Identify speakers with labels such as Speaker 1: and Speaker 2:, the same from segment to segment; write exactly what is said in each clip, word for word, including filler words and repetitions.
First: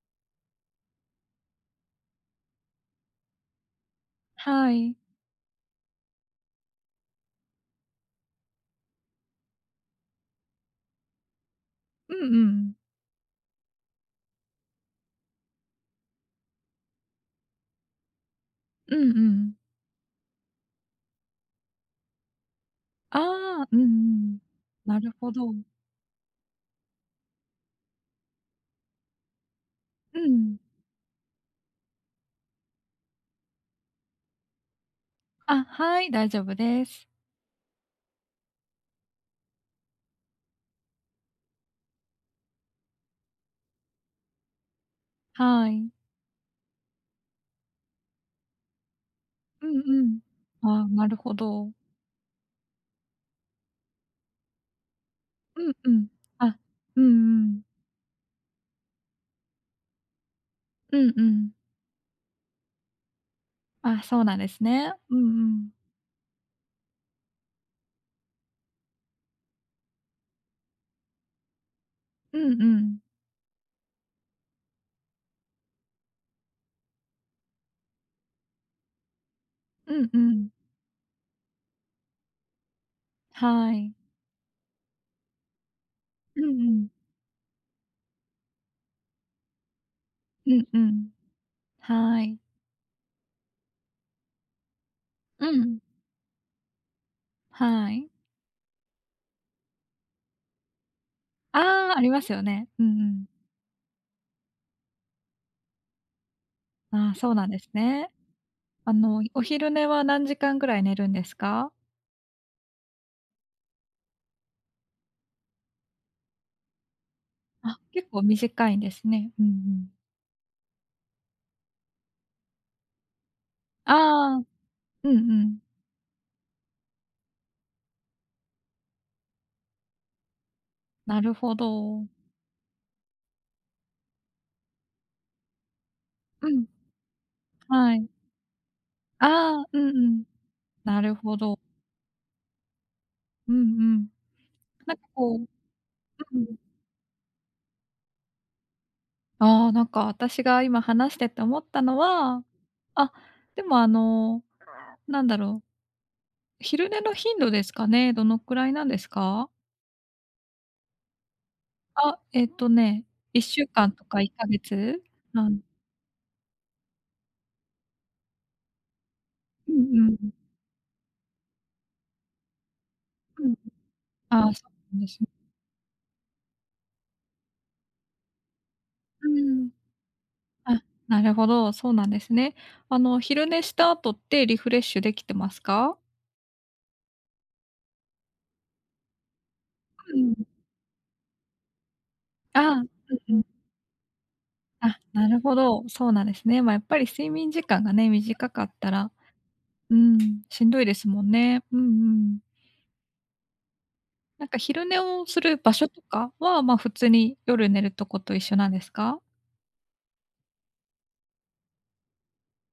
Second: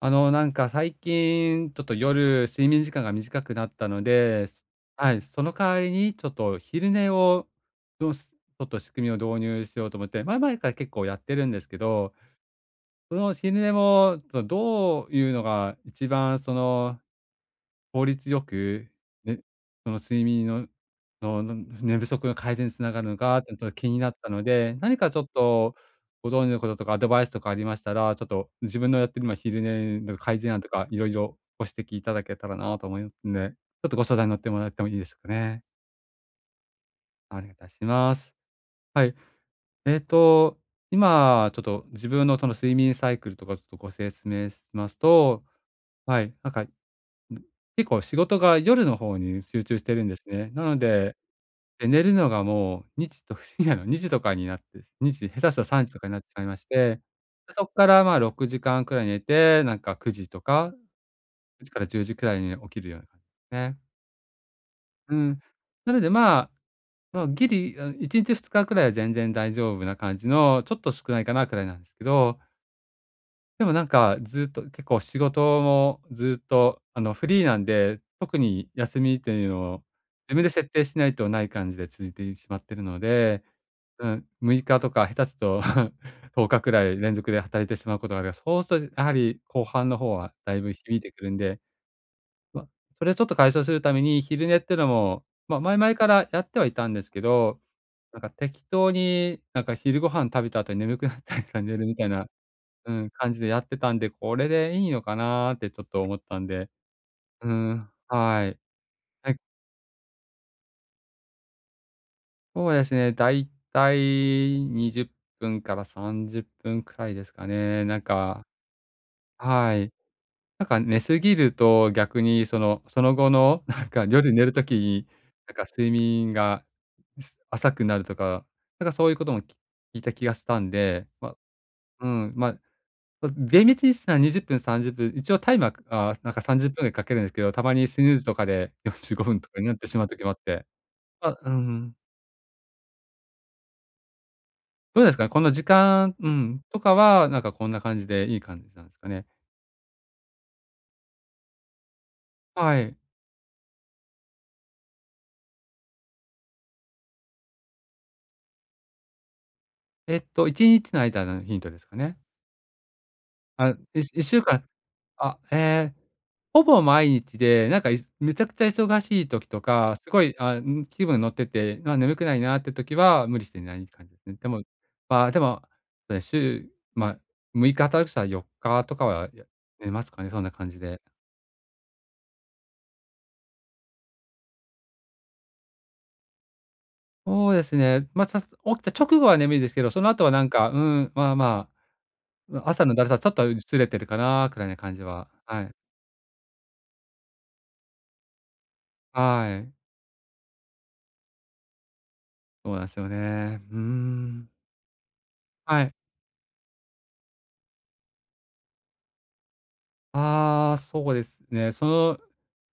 Speaker 1: あの、なんか最近、ちょっと夜、睡眠時間が短くなったので、す
Speaker 2: はい。
Speaker 1: はい、その代わりにちょっと昼寝をどうすちょっと仕組みを導入しようと思って、前々から結構やってるんですけど、
Speaker 2: うんうん。
Speaker 1: その昼寝も、そのどういうのが一番その効率よく、
Speaker 2: うんう
Speaker 1: ね、
Speaker 2: ん。
Speaker 1: その睡眠ののの寝不足の改善につながるの
Speaker 2: あ
Speaker 1: かっていう
Speaker 2: あ、
Speaker 1: のと
Speaker 2: うんう
Speaker 1: 気になった
Speaker 2: ん。
Speaker 1: ので、何
Speaker 2: な
Speaker 1: か
Speaker 2: る
Speaker 1: ちょっ
Speaker 2: ほど。
Speaker 1: とご存知のこととかアドバイスとかありましたら、ちょっと自分のやってる今昼寝
Speaker 2: う
Speaker 1: の改善
Speaker 2: ん。
Speaker 1: 案とかいろいろご指摘いただけたらなと思いますんで、ちょっとご相談に乗ってもらってもいいですかね。
Speaker 2: あ、はい、大丈夫です。
Speaker 1: お願いいたします。はい。えっと、今ちょっと自分のその睡眠サイクルとかちょっとご説明しますと、
Speaker 2: はい。
Speaker 1: はい、なんか結構仕事が夜の方に集
Speaker 2: う
Speaker 1: 中
Speaker 2: ん
Speaker 1: して
Speaker 2: う
Speaker 1: るんで
Speaker 2: ん。
Speaker 1: すね。なの
Speaker 2: あ、なる
Speaker 1: で、
Speaker 2: ほど。
Speaker 1: で、寝るのがもうにじと深夜のに 時とかになって、にじ、下手したら
Speaker 2: うん
Speaker 1: 3
Speaker 2: う
Speaker 1: 時と
Speaker 2: ん。
Speaker 1: かになってしまい
Speaker 2: あ、
Speaker 1: まして、
Speaker 2: うんう
Speaker 1: で、
Speaker 2: ん。
Speaker 1: そこからまあろくじかんくらい寝て、なんかくじとか、
Speaker 2: うんうん。
Speaker 1: くじからじゅうじくらいに起きるような感じですね。
Speaker 2: あ、そうなんですね。う
Speaker 1: う
Speaker 2: ん
Speaker 1: ん。
Speaker 2: うん。
Speaker 1: なので、まあ、まあ、ギリ、あいちにちふつかくらいは全然大丈夫な感じの、ちょっと少ないかなくらいなんですけ
Speaker 2: う
Speaker 1: ど、
Speaker 2: んうん。
Speaker 1: でもなんか、ずっと結構仕事もずっと、あの、フリーなんで、特に休みっていうのを
Speaker 2: うんう
Speaker 1: 自分
Speaker 2: ん。
Speaker 1: で設定しないとない感じで続いてしまってるので、
Speaker 2: はい。
Speaker 1: うん、ろくにちとか下手すると
Speaker 2: うん
Speaker 1: とおかく
Speaker 2: う
Speaker 1: ら
Speaker 2: ん。
Speaker 1: い連続で働いてしまうことがある。そうするとやはり後半の方は
Speaker 2: う
Speaker 1: だい
Speaker 2: ん
Speaker 1: ぶ
Speaker 2: う
Speaker 1: 響い
Speaker 2: ん。
Speaker 1: てくるんで、
Speaker 2: はい。
Speaker 1: ま、それをちょっと解消するために昼寝っていうのも、
Speaker 2: う
Speaker 1: まあ、前
Speaker 2: ん。
Speaker 1: 々からやってはいたんですけど、
Speaker 2: はい。
Speaker 1: なんか適当に、なんか昼ご飯食べた後に眠くなったりとか寝る
Speaker 2: あ
Speaker 1: み
Speaker 2: あ、あ
Speaker 1: たい
Speaker 2: りま
Speaker 1: な、
Speaker 2: すよね。うん
Speaker 1: う
Speaker 2: う
Speaker 1: ん、
Speaker 2: ん。
Speaker 1: 感じでやってたんで、これでいいのかなってちょっと思ったんで。
Speaker 2: ああ、そうなん
Speaker 1: う
Speaker 2: です
Speaker 1: ん、
Speaker 2: ね。
Speaker 1: はい。
Speaker 2: あの、
Speaker 1: はい、
Speaker 2: お昼寝は何時間ぐらい寝るんですか？
Speaker 1: そうですね、だいたいにじゅっぷんからさんじゅっぷんくらいですか
Speaker 2: あ、
Speaker 1: ね。なん
Speaker 2: 結構
Speaker 1: か、
Speaker 2: 短いんですね。うんう
Speaker 1: は
Speaker 2: ん。
Speaker 1: い。なんか寝すぎると逆にその、その後のなん
Speaker 2: あ
Speaker 1: か夜寝
Speaker 2: あ、
Speaker 1: る時に、
Speaker 2: うんう
Speaker 1: なん
Speaker 2: ん。
Speaker 1: か睡眠が、す浅くなるとか、なんかそういうことも聞いた気がしたんで、
Speaker 2: なる
Speaker 1: ま
Speaker 2: ほど。
Speaker 1: うん、まま厳密にじゅっぷんさにじゅっぷん、さんじゅっぷん、一応タイマー、ああ、なんか
Speaker 2: うん、
Speaker 1: さんじゅっぷんぐらいかけるんですけど、たまに
Speaker 2: は
Speaker 1: ス
Speaker 2: い。
Speaker 1: ヌーズとかでよんじゅうごふんとか
Speaker 2: ああ、
Speaker 1: になっ
Speaker 2: う
Speaker 1: て
Speaker 2: ん
Speaker 1: しま
Speaker 2: う
Speaker 1: う
Speaker 2: ん。
Speaker 1: 時もあって。
Speaker 2: なるほ
Speaker 1: あ、う
Speaker 2: ど。
Speaker 1: ん。
Speaker 2: うんうん。なん
Speaker 1: ど
Speaker 2: か
Speaker 1: うですかね、
Speaker 2: こ
Speaker 1: こ
Speaker 2: う、
Speaker 1: の時間、う
Speaker 2: うん。
Speaker 1: ん、とかは、なんかこんな感じでいい感じなんですかね。
Speaker 2: ああ、なんか私が今話してて思ったのは、
Speaker 1: はい。
Speaker 2: あ、でもあの、なんだろう、昼寝の頻度ですかね、どのくらいなんですか？
Speaker 1: えっと、いちにちの間のヒントですかね。
Speaker 2: あ、えっとね、1週
Speaker 1: あ、い
Speaker 2: 間とか
Speaker 1: 1
Speaker 2: 1
Speaker 1: 週
Speaker 2: ヶ
Speaker 1: 間
Speaker 2: 月？
Speaker 1: あ、
Speaker 2: な
Speaker 1: え
Speaker 2: ん
Speaker 1: え、ほぼ毎日で、なんか、いめちゃくちゃ忙しい時と
Speaker 2: う
Speaker 1: か、
Speaker 2: んう
Speaker 1: すご
Speaker 2: ん。
Speaker 1: い、あ、ん、気分乗ってて、あ、眠くないなって時は無理
Speaker 2: う
Speaker 1: し
Speaker 2: ん。
Speaker 1: てない感じですね。
Speaker 2: あ
Speaker 1: で
Speaker 2: あ、
Speaker 1: も、
Speaker 2: そうなんです
Speaker 1: ま
Speaker 2: ね。
Speaker 1: あ、でも、そうです週、まあ、ろくにち働くとしたらよっかとか
Speaker 2: う
Speaker 1: は、や
Speaker 2: ん。
Speaker 1: 寝ますかね、そんな感じ
Speaker 2: あ、
Speaker 1: で。
Speaker 2: なるほど、そうなんですね。あの、昼寝した後ってリフレッシュできてますか？
Speaker 1: そうですね、まあ、さ起きた直後は眠いですけど、その
Speaker 2: う
Speaker 1: 後は
Speaker 2: ん。
Speaker 1: なんか、うん、まあま
Speaker 2: あ
Speaker 1: あ、
Speaker 2: あ、う
Speaker 1: 朝
Speaker 2: ん
Speaker 1: のだるさちょ
Speaker 2: う
Speaker 1: っと
Speaker 2: ん。
Speaker 1: ずれてるかなくらいな感
Speaker 2: あ、
Speaker 1: じは、
Speaker 2: なるほ
Speaker 1: はい。
Speaker 2: ど、そうなんですね。まあ、やっぱり睡眠時間がね、短かったら、
Speaker 1: はい、
Speaker 2: うん、しんどいですもんね。うんうん。
Speaker 1: そうなんですよね。うー
Speaker 2: なん
Speaker 1: ん。
Speaker 2: か昼寝をする場
Speaker 1: は
Speaker 2: 所
Speaker 1: い。
Speaker 2: とかは、まあ、普通に夜寝るとこと一緒なんですか？
Speaker 1: ああ、そうですね。その、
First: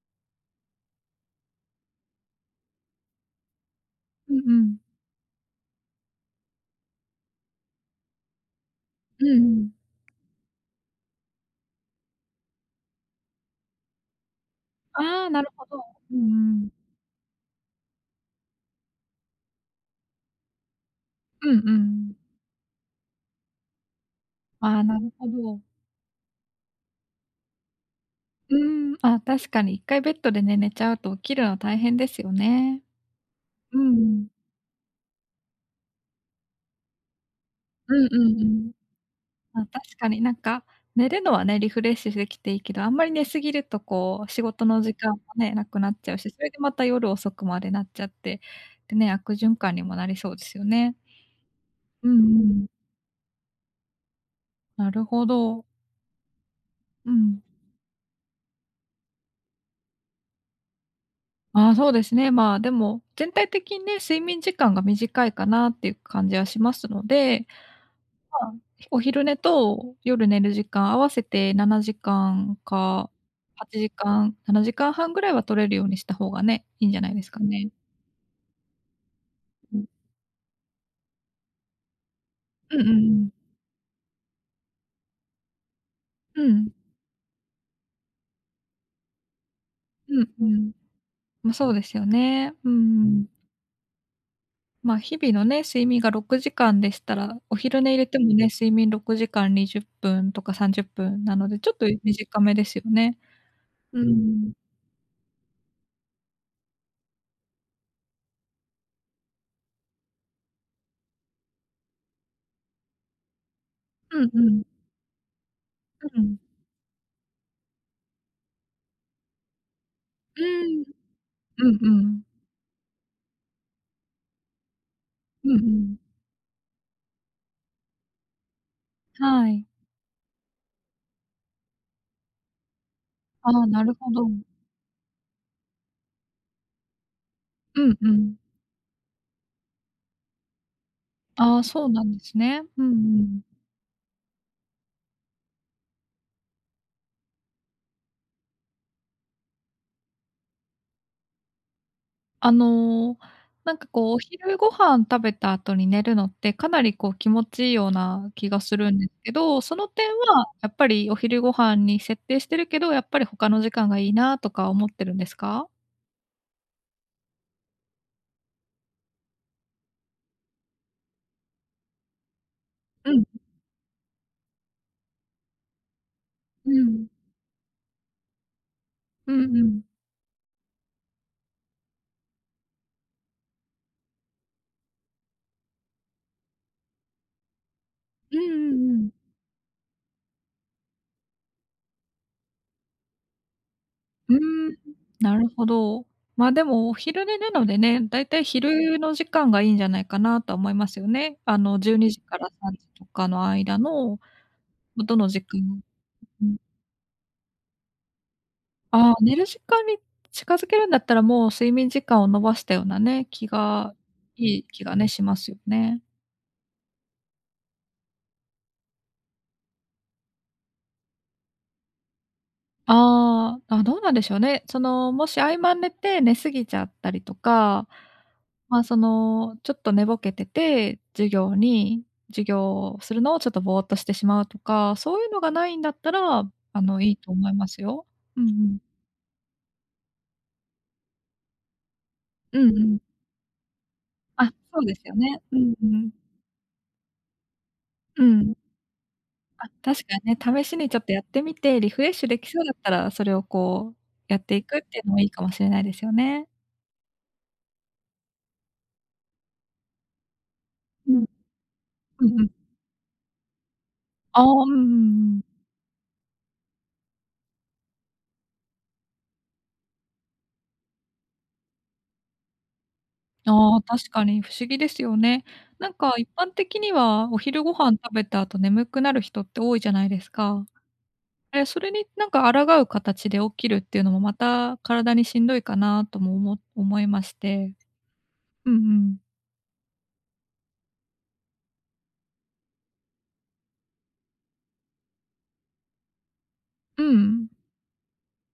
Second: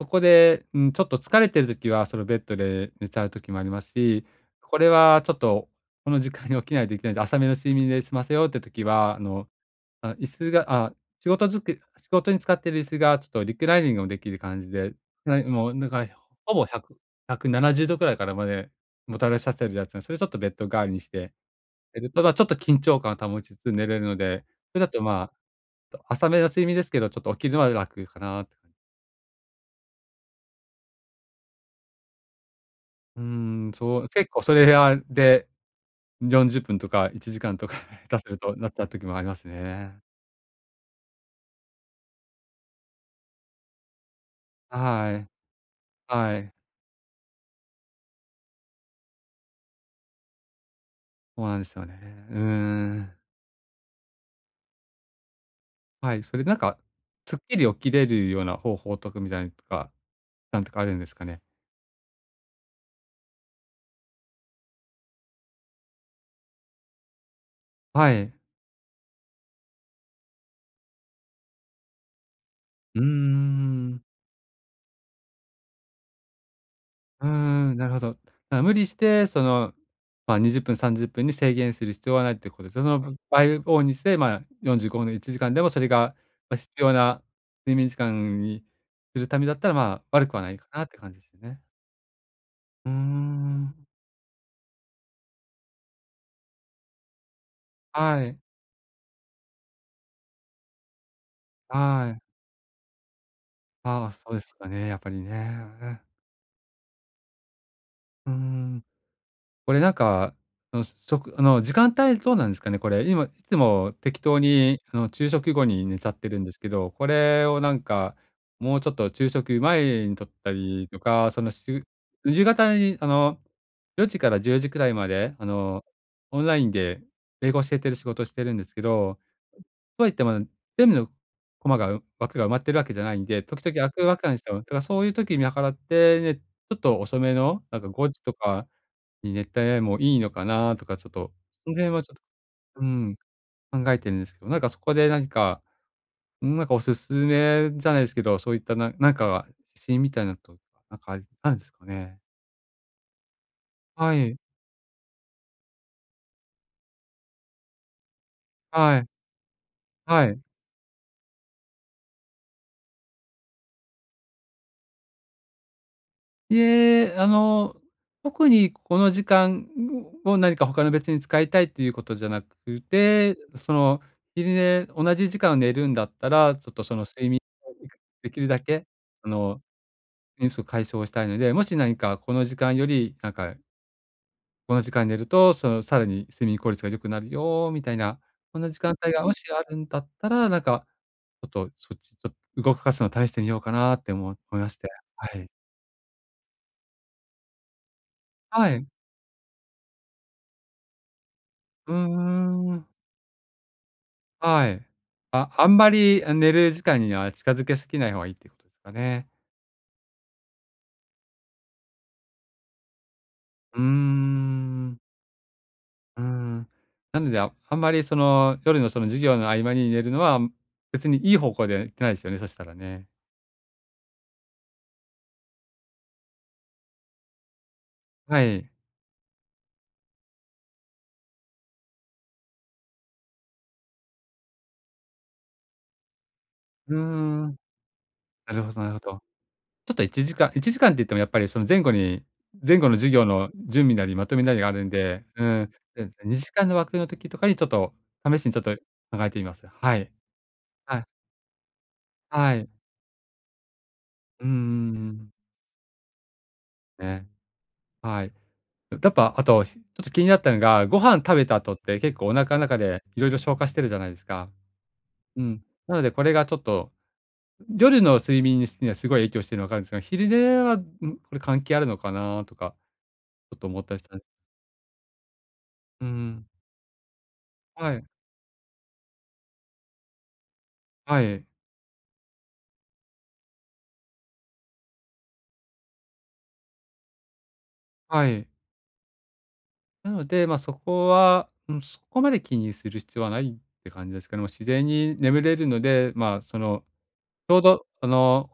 Speaker 1: そこで、うん、ちょっと疲れてる時は、そのベッドで寝ちゃう時もありますし、
Speaker 2: うんうん。
Speaker 1: これはちょっと、この時間に起きないといけないんで、浅めの睡眠で済ませようって時は、あ
Speaker 2: うんう
Speaker 1: の、
Speaker 2: ん。
Speaker 1: あ、椅子が、あ、仕事づく仕事に使ってる椅子がちょっとリクライニングもできる感じで、
Speaker 2: ああ、な
Speaker 1: な
Speaker 2: るほ
Speaker 1: もう
Speaker 2: ど。
Speaker 1: なんか、
Speaker 2: うん
Speaker 1: ほ
Speaker 2: う
Speaker 1: ぼ
Speaker 2: ん。
Speaker 1: ひゃく、ひゃくななじゅうどくななじゅうどくらいからまでもたれさせるやつなんで、それちょっとベッド代わりにして、
Speaker 2: うんう
Speaker 1: える
Speaker 2: ん。
Speaker 1: と、ま、ちょっと緊張感を保ちつつ寝れるので、
Speaker 2: あ
Speaker 1: それ
Speaker 2: あ、
Speaker 1: だ
Speaker 2: な
Speaker 1: と
Speaker 2: る
Speaker 1: ま
Speaker 2: ほ
Speaker 1: あ
Speaker 2: ど。
Speaker 1: 浅めの睡眠ですけど、ちょっと起きるのは楽かなっ
Speaker 2: う
Speaker 1: て感じ。
Speaker 2: ーん、あ、確かにいっかいベッドでね、寝ちゃうと起きるの大変ですよね。
Speaker 1: うーん、
Speaker 2: う
Speaker 1: そう、
Speaker 2: ん。
Speaker 1: 結構それあでよんじゅっぷんとかいちじかんとか
Speaker 2: うんう
Speaker 1: 下手する
Speaker 2: んう
Speaker 1: とな
Speaker 2: ん。
Speaker 1: った時もあります
Speaker 2: あ、確
Speaker 1: ね。
Speaker 2: かになんか、寝るのはね、リフレッシュできていいけど、あんまり寝過ぎるとこう、仕事の時
Speaker 1: は
Speaker 2: 間も
Speaker 1: い、
Speaker 2: ね、なくなっちゃうし、
Speaker 1: は
Speaker 2: それ
Speaker 1: い、
Speaker 2: でまた夜遅くまでなっちゃって、でね、悪循環にもなりそうですよね。
Speaker 1: そうなんですよね。
Speaker 2: うんう
Speaker 1: うー
Speaker 2: ん。
Speaker 1: ん。
Speaker 2: なるほど。
Speaker 1: はい、それなんか、
Speaker 2: う
Speaker 1: すっ
Speaker 2: ん。
Speaker 1: きり起きれるような方法とかみたいなとか、なんとかあるんですかね？
Speaker 2: ああ、そうですね。まあ、でも、全体的にね、睡眠時間が短いかなっていう感じはしますので、
Speaker 1: はい。
Speaker 2: まあ、お昼寝と夜寝る時間合わせてななじかん
Speaker 1: うー
Speaker 2: か8
Speaker 1: ん。
Speaker 2: 時間、ななじかんはんぐらいは取れるようにした方がね、いいんじゃないで
Speaker 1: うー
Speaker 2: すかね。
Speaker 1: ん、なるほど。あ、無理して、その、
Speaker 2: うん。
Speaker 1: まあ、にじゅっぷん、さんじゅっぷんに制限する必要はないってことです、
Speaker 2: うん
Speaker 1: そ
Speaker 2: うんう
Speaker 1: のう
Speaker 2: ん。
Speaker 1: 倍をにして、まあ、よんじゅうごふんのいちじかんでもそれが、
Speaker 2: う
Speaker 1: ま、必
Speaker 2: ん。
Speaker 1: 要な睡眠時間にするためだったら、まあ、
Speaker 2: う
Speaker 1: 悪
Speaker 2: ん
Speaker 1: くは
Speaker 2: う
Speaker 1: ないか
Speaker 2: ん。
Speaker 1: なって感じですよ
Speaker 2: ま、
Speaker 1: ね。
Speaker 2: そうですよね。うん
Speaker 1: うー
Speaker 2: うん。
Speaker 1: ん。
Speaker 2: ま、日々のね、睡眠がろくじかんでしたら、お昼寝入れて
Speaker 1: は
Speaker 2: も
Speaker 1: い。
Speaker 2: ね、睡眠ろくじかんにじゅっぷんとかさんじゅっぷんなので、ちょっと
Speaker 1: はい。
Speaker 2: 短めですよね。う
Speaker 1: ああ、そうで
Speaker 2: ん。
Speaker 1: すかね、やっぱりね。うん。これなんか、あの、食あの、時間帯どうなんですかね、これ。今いつも
Speaker 2: う
Speaker 1: 適
Speaker 2: ん
Speaker 1: 当
Speaker 2: うん。
Speaker 1: に、あの、昼食後に寝ちゃっ
Speaker 2: う
Speaker 1: て
Speaker 2: ん。
Speaker 1: るんですけど、これをなんか、もうちょっと昼食前に摂っ
Speaker 2: う
Speaker 1: た
Speaker 2: ーん。
Speaker 1: りとか、その、し
Speaker 2: うん
Speaker 1: ゅ
Speaker 2: うん。
Speaker 1: 夕方に、あの、よじからじゅうじくらいまで、あ
Speaker 2: うんう
Speaker 1: の、
Speaker 2: ん。
Speaker 1: オンラインで英語教えてる仕事してるんですけど、
Speaker 2: はい。
Speaker 1: とはいっても全部のコマが、枠が埋まってるわけじゃないんで、
Speaker 2: あ
Speaker 1: 時
Speaker 2: あ、
Speaker 1: 々
Speaker 2: な
Speaker 1: 空
Speaker 2: る
Speaker 1: く
Speaker 2: ほ
Speaker 1: わ
Speaker 2: ど。
Speaker 1: けなんですよ。だからそういう時見計らって、ね、ちょっと遅めの、なん
Speaker 2: う
Speaker 1: か
Speaker 2: んう
Speaker 1: ごじと
Speaker 2: ん。
Speaker 1: かに熱帯 a もいいのかなとか、ちょっと、
Speaker 2: ああ、
Speaker 1: その
Speaker 2: そう
Speaker 1: 辺は
Speaker 2: な
Speaker 1: ち
Speaker 2: ん
Speaker 1: ょっ
Speaker 2: ですね。
Speaker 1: と、
Speaker 2: う
Speaker 1: う
Speaker 2: んう
Speaker 1: ん、
Speaker 2: ん。
Speaker 1: 考えてるんですけど、なんかそこで何か、ん、なんかおすすめじゃないですけど、そういったななんか指針みたいなと、なんかありあるんですかね？
Speaker 2: あの、なんかこう、
Speaker 1: は
Speaker 2: お
Speaker 1: い、
Speaker 2: 昼ご飯食べた後に寝るのって、かなりこう気持ちいいような気がするん
Speaker 1: は
Speaker 2: で
Speaker 1: い、
Speaker 2: すけど、その点は
Speaker 1: はい。
Speaker 2: やっぱりお昼ご飯に設定してるけど、やっぱり他の時間がいいなとか思ってるんですか？
Speaker 1: いえ、あの、特にこの時間を何か他の別に使いたいっていうことじゃなく
Speaker 2: うん、
Speaker 1: て、その、昼寝同じ時間を寝るんだったら、ち
Speaker 2: う
Speaker 1: ょっとその
Speaker 2: ん。
Speaker 1: 睡眠をできるだけ、あ
Speaker 2: うん
Speaker 1: の
Speaker 2: うん。
Speaker 1: うん、そう、解消したいので、もし何かこの時間より、なんか、この時間に寝ると、その、さらに睡眠効率が良くなるよみたいな、
Speaker 2: うんう
Speaker 1: こんな時
Speaker 2: んう
Speaker 1: 間
Speaker 2: ん。
Speaker 1: 帯がもしあるんだったら、なんか、ちょっとそっち、ちょっと動かすの試してみようかなって思
Speaker 2: うー
Speaker 1: 思いま
Speaker 2: ん、
Speaker 1: して。は
Speaker 2: なる
Speaker 1: い。
Speaker 2: ほど。まあ、でもお昼寝なのでね、だいたい
Speaker 1: はい。
Speaker 2: 昼の時間がいいんじゃないかなとは思いますよね。あの、
Speaker 1: う
Speaker 2: じゅうにじから
Speaker 1: ん
Speaker 2: さんじ
Speaker 1: ん。
Speaker 2: とかの間の
Speaker 1: はい。
Speaker 2: どの時
Speaker 1: あ、あん
Speaker 2: 間、
Speaker 1: まり、あ、
Speaker 2: う
Speaker 1: 寝
Speaker 2: ん。
Speaker 1: る時間には近づけすぎない方がいいってことですか
Speaker 2: ああ、
Speaker 1: ね。
Speaker 2: 寝る時間に近づけるんだったら、もう睡眠時間を延ばしたようなね、気
Speaker 1: うー
Speaker 2: がいい気が
Speaker 1: ん。
Speaker 2: ね、しますよね。
Speaker 1: うーん。なので、ああんまりその、夜のその授業の合間に寝るのは、別にいい方向でいってないですよね、そしたらね。
Speaker 2: ああ、あ、どうなんでしょうね。その、もし合間寝て寝過ぎちゃったりとか、
Speaker 1: はい。
Speaker 2: まあ、その、ちょっと寝ぼけてて、授業に授業をするのをちょっとぼーっとしてしまうとか、そういうのがないんだったら、あ
Speaker 1: うー
Speaker 2: の、いいと思い
Speaker 1: ん。
Speaker 2: ますよ。うんう
Speaker 1: なるほ
Speaker 2: ん。
Speaker 1: どなるほど。ちょっといちじかんいちじかんって言ってもやっぱりその前後に
Speaker 2: うん
Speaker 1: 前
Speaker 2: う
Speaker 1: 後の
Speaker 2: ん。
Speaker 1: 授業の準備なりまとめ
Speaker 2: あ、
Speaker 1: なりがあ
Speaker 2: そ
Speaker 1: る
Speaker 2: う
Speaker 1: ん
Speaker 2: ですよ
Speaker 1: で、
Speaker 2: ね。
Speaker 1: う
Speaker 2: う
Speaker 1: ん。
Speaker 2: んうん。
Speaker 1: うにじかんの枠の時とかにちょっと
Speaker 2: う
Speaker 1: 試しに
Speaker 2: ん。
Speaker 1: ちょっと考えてみます。
Speaker 2: あ、
Speaker 1: は
Speaker 2: 確
Speaker 1: い。
Speaker 2: かにね、試しにち
Speaker 1: は
Speaker 2: ょ
Speaker 1: い。
Speaker 2: っとやってみて、リフレッシュでき
Speaker 1: は
Speaker 2: そう
Speaker 1: い。
Speaker 2: だったら、それをこう、やっ
Speaker 1: うんう
Speaker 2: ていくっ
Speaker 1: ん
Speaker 2: て
Speaker 1: う
Speaker 2: いうのもい
Speaker 1: ん。
Speaker 2: いかもしれないですよね。
Speaker 1: ね、はい。やっぱあと、ちょっと気になったのが、ご
Speaker 2: うん。
Speaker 1: 飯食べた後って結
Speaker 2: う
Speaker 1: 構お
Speaker 2: んうん。
Speaker 1: 腹ん中でいろいろ消化してるじゃないです
Speaker 2: ああ、
Speaker 1: か。
Speaker 2: うんうんうん。
Speaker 1: うん。なのでこれがちょっと、夜の睡眠にすにはすごい影響してるのわかるんですが、昼寝は、ん、これ関係あるのかなとかちょっと
Speaker 2: あ
Speaker 1: 思
Speaker 2: あ、
Speaker 1: ったりし
Speaker 2: 確
Speaker 1: たん、
Speaker 2: かに不思議ですよね。なん
Speaker 1: う
Speaker 2: か一
Speaker 1: ん。
Speaker 2: 般的には、お昼ご飯
Speaker 1: はい、
Speaker 2: 食べた後眠くなる人って多いじゃないですか。
Speaker 1: はい、
Speaker 2: え、それになんか抗う形で起きるっていうのも、また体にしんどいかなともおも思いまして。
Speaker 1: はい。
Speaker 2: うんうん。
Speaker 1: なので、まあ、そこは、うん、そこまで気にする必要はないって感じですかね。もう自然に眠れるので、まあ、その、
Speaker 2: うんうん。
Speaker 1: ちょうど、あの、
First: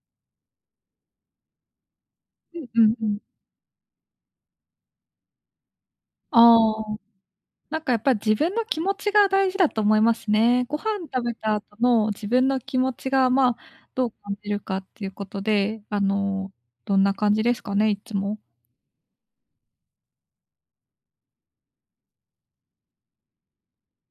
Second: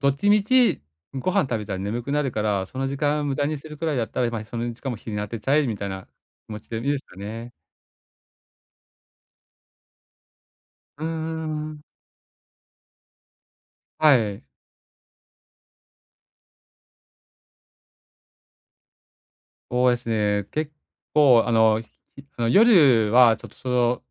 Speaker 1: どっちみちご飯食べたら眠くなるか
Speaker 2: う
Speaker 1: ら、
Speaker 2: ん
Speaker 1: そ
Speaker 2: う
Speaker 1: の
Speaker 2: ん
Speaker 1: 時
Speaker 2: うん。
Speaker 1: 間無駄にするくらいだったら、まあ、その時間も日に当てちゃえみたいな気持ちでい
Speaker 2: あ
Speaker 1: い
Speaker 2: あ。
Speaker 1: ですかね。
Speaker 2: なんかやっぱり自分の気持ちが大事だと思いますね。ご
Speaker 1: う
Speaker 2: 飯
Speaker 1: ん
Speaker 2: 食べた後
Speaker 1: ん。
Speaker 2: の自分の気持ちが、まあ、どう
Speaker 1: は
Speaker 2: 感
Speaker 1: い。
Speaker 2: じるかっていうことで、あの、どんな感じですかね、いつも。
Speaker 1: そうですね、結構、あの、ひあの、夜はちょっとその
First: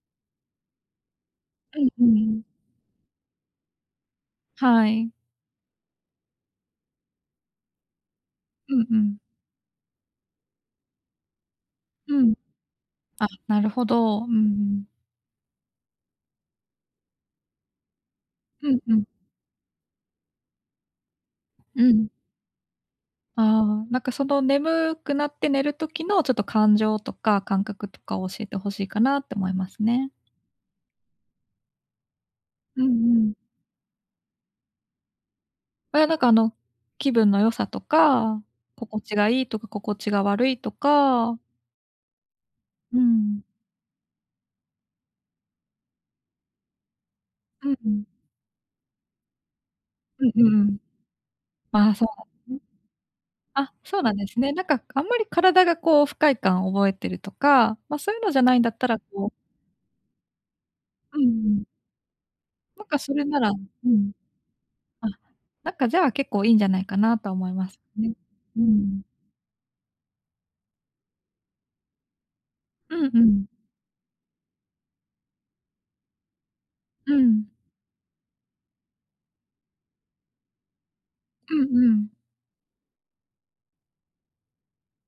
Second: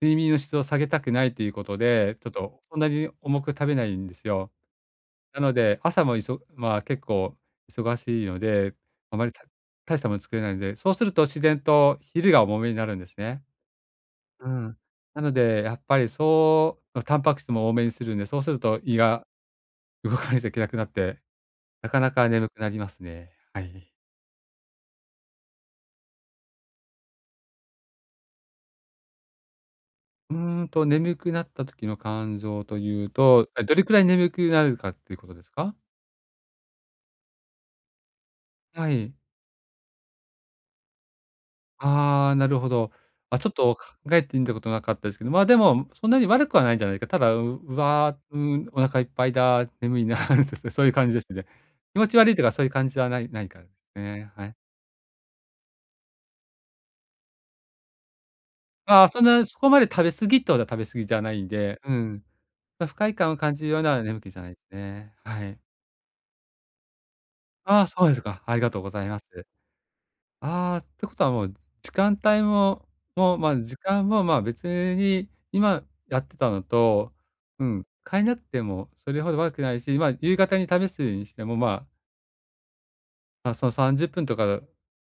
Speaker 1: 睡眠の質を下げたくないということ
Speaker 2: うんう
Speaker 1: で、ちょっ
Speaker 2: ん。
Speaker 1: とそんなに重く食べないんですよ。
Speaker 2: はい。
Speaker 1: なので、朝もいそまあ、結構忙しいので、
Speaker 2: うんうん。
Speaker 1: あまりた大したもの作れないので、そうすると自然と
Speaker 2: う
Speaker 1: 昼
Speaker 2: ん。
Speaker 1: が重めになるんです
Speaker 2: あ、
Speaker 1: ね。
Speaker 2: なるほど。うんう
Speaker 1: うん。
Speaker 2: ん。
Speaker 1: なので、やっぱりそうまタンパク質も多めにするんで、そうする
Speaker 2: うん
Speaker 1: と
Speaker 2: う
Speaker 1: 胃
Speaker 2: ん。
Speaker 1: が動かないといけなくなって、なかなか眠くなりますね。は
Speaker 2: ああ、
Speaker 1: い。
Speaker 2: なんかその眠くなって寝る時のちょっと感情とか感覚とかを教えてほしいかなって思いますね。
Speaker 1: うーんと、眠くなった時の感情と
Speaker 2: うん
Speaker 1: いう
Speaker 2: うん。
Speaker 1: と、え、どれくらい眠くなるかっていうことですか？
Speaker 2: まあ、なんか、あの、気分の良さとか、
Speaker 1: は
Speaker 2: 心
Speaker 1: い。
Speaker 2: 地がいいとか、心地が悪いとか、
Speaker 1: ああ、なるほど。
Speaker 2: う
Speaker 1: あ、
Speaker 2: ん。
Speaker 1: ちょっと考えてみたことなかったですけど、まあ、でも、そんなに悪くはないんじゃないか。ただ、う
Speaker 2: うん
Speaker 1: う
Speaker 2: うん。
Speaker 1: わ、うーん、お腹いっぱいだ、眠いな、
Speaker 2: うん
Speaker 1: っ
Speaker 2: うんう
Speaker 1: て
Speaker 2: ん。
Speaker 1: そういう感じですね。
Speaker 2: まあ、
Speaker 1: 気
Speaker 2: そ
Speaker 1: 持
Speaker 2: う
Speaker 1: ち
Speaker 2: なん
Speaker 1: 悪
Speaker 2: で
Speaker 1: いと
Speaker 2: す
Speaker 1: か
Speaker 2: ね。
Speaker 1: そういう感じはないないからで
Speaker 2: あ、そ
Speaker 1: す
Speaker 2: うなんで
Speaker 1: ね。
Speaker 2: す
Speaker 1: は
Speaker 2: ね。
Speaker 1: い。
Speaker 2: なんか、あんまり体が、こう、不快感を覚えてるとか、ま、そういうのじゃないんだったら、
Speaker 1: ああ、そん
Speaker 2: こう、
Speaker 1: な、そこまで食べ過ぎってほどは食べ過ぎじ
Speaker 2: うん
Speaker 1: ゃ
Speaker 2: う
Speaker 1: ないん
Speaker 2: ん。
Speaker 1: で、うん。
Speaker 2: な
Speaker 1: ま
Speaker 2: ん
Speaker 1: 不
Speaker 2: か、そ
Speaker 1: 快
Speaker 2: れ
Speaker 1: 感を
Speaker 2: なら、
Speaker 1: 感じるよう
Speaker 2: う
Speaker 1: な
Speaker 2: ん。
Speaker 1: 眠気じゃないです
Speaker 2: あ、
Speaker 1: ね。はい。
Speaker 2: なんか、じゃあ、結構いいんじゃないかなと思います
Speaker 1: ああ、そう
Speaker 2: ね。
Speaker 1: ですか。あ
Speaker 2: う
Speaker 1: りがとうご
Speaker 2: ん。
Speaker 1: ざいます。ああ、ってことはもう、時間帯も
Speaker 2: うんう
Speaker 1: もう、
Speaker 2: ん。
Speaker 1: まあ、時間も、まあ、別に今やってたの
Speaker 2: う
Speaker 1: と、
Speaker 2: ん。
Speaker 1: うん、変えなくてもそれほど悪くないし、まあ、夕方に試すにして
Speaker 2: う
Speaker 1: も、
Speaker 2: ん
Speaker 1: ま
Speaker 2: うん。
Speaker 1: あ、あ、そのさんじゅっぷんとか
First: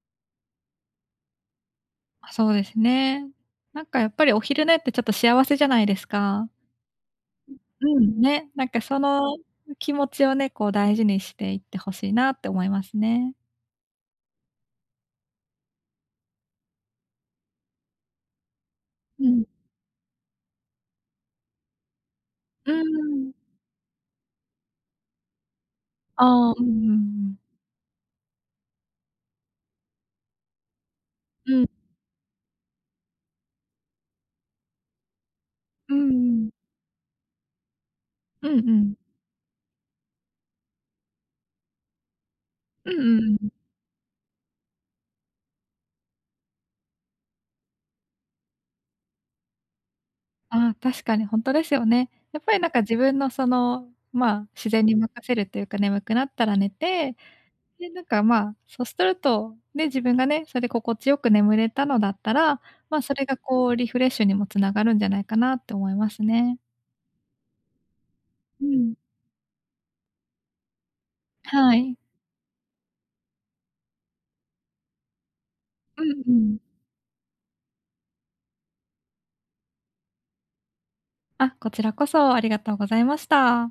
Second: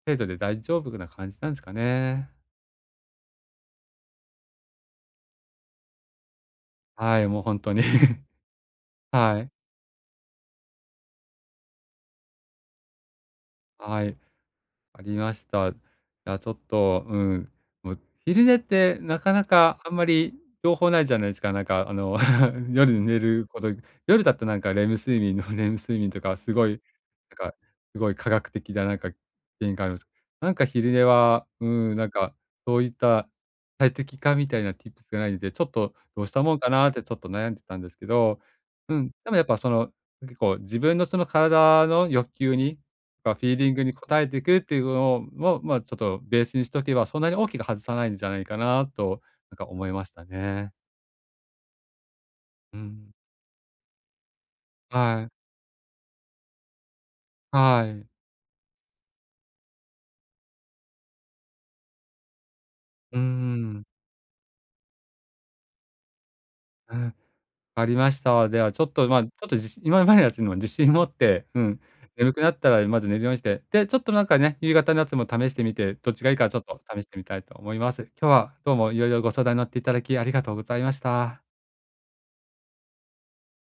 Speaker 1: 程度で大丈夫な感じなんですかね。
Speaker 2: ま、そうですね。なんか、やっぱりお昼寝ってちょっと幸せじゃないですか。
Speaker 1: はい、もう本当に。
Speaker 2: うん、ね、なんかそ の
Speaker 1: はい。
Speaker 2: 気持ちをね、こう大事にしていってほしいなって思いますね。
Speaker 1: はい。ありました。いや、ちょっと、うん、もう昼寝ってな
Speaker 2: う
Speaker 1: か
Speaker 2: ん。
Speaker 1: なかあんまり情報ないじゃないですか。なんかあの、
Speaker 2: う ー
Speaker 1: 夜に寝
Speaker 2: ん。
Speaker 1: ること、夜だとなんかレム睡眠の レム睡眠とか
Speaker 2: あ
Speaker 1: す
Speaker 2: あ、うんう
Speaker 1: ごい、
Speaker 2: んうん。
Speaker 1: なんかすごい科学的ななんか見解ありますなんか昼寝は、
Speaker 2: うん。
Speaker 1: うん、なんかそういった最適化みたいな tips がないので、ちょっ
Speaker 2: う
Speaker 1: と
Speaker 2: んう
Speaker 1: どうした
Speaker 2: ん。
Speaker 1: もんかなってちょっと悩んでたんですけど、
Speaker 2: うんうん。
Speaker 1: うん、でもやっぱその、結構自分のその体の欲求に
Speaker 2: うんうん
Speaker 1: かフ
Speaker 2: う
Speaker 1: ィー
Speaker 2: ん。
Speaker 1: リングに応えていくっていうのを、まあちょっとベースにしとけば、そんなに大きく外さないんじゃないかなと、なんか思いました
Speaker 2: あ
Speaker 1: ね。
Speaker 2: あ、確かにほんとですよね。やっぱりなん
Speaker 1: う
Speaker 2: か自
Speaker 1: ん。
Speaker 2: 分のその、まあ、自然に任
Speaker 1: は
Speaker 2: せ
Speaker 1: い。
Speaker 2: るというか、眠くなったら寝て、
Speaker 1: は
Speaker 2: で、なん
Speaker 1: い。
Speaker 2: か、まあ、そうすると、ね、自分がね、それで心地よく眠れたのだったら、まあ、そ
Speaker 1: う
Speaker 2: れがこう
Speaker 1: ん。
Speaker 2: リフレッシュにも繋がるんじゃないかなって思いますね。
Speaker 1: うん。ありました。で
Speaker 2: う
Speaker 1: はちょっ
Speaker 2: ん。
Speaker 1: と、まあ、ちょっと自信今までのやつにも自信持って、う
Speaker 2: は
Speaker 1: ん、
Speaker 2: い。
Speaker 1: 眠くなったらまず寝るようにして、で、ちょっとなんかね、夕方のやつも試してみて、
Speaker 2: う
Speaker 1: どっ
Speaker 2: ん
Speaker 1: ちが
Speaker 2: う
Speaker 1: いいかち
Speaker 2: ん。
Speaker 1: ょっと試してみたいと思います。今日はどうもいろいろご相談に乗っていただきありがとうございました。
Speaker 2: あ、こちらこそありがとうございました。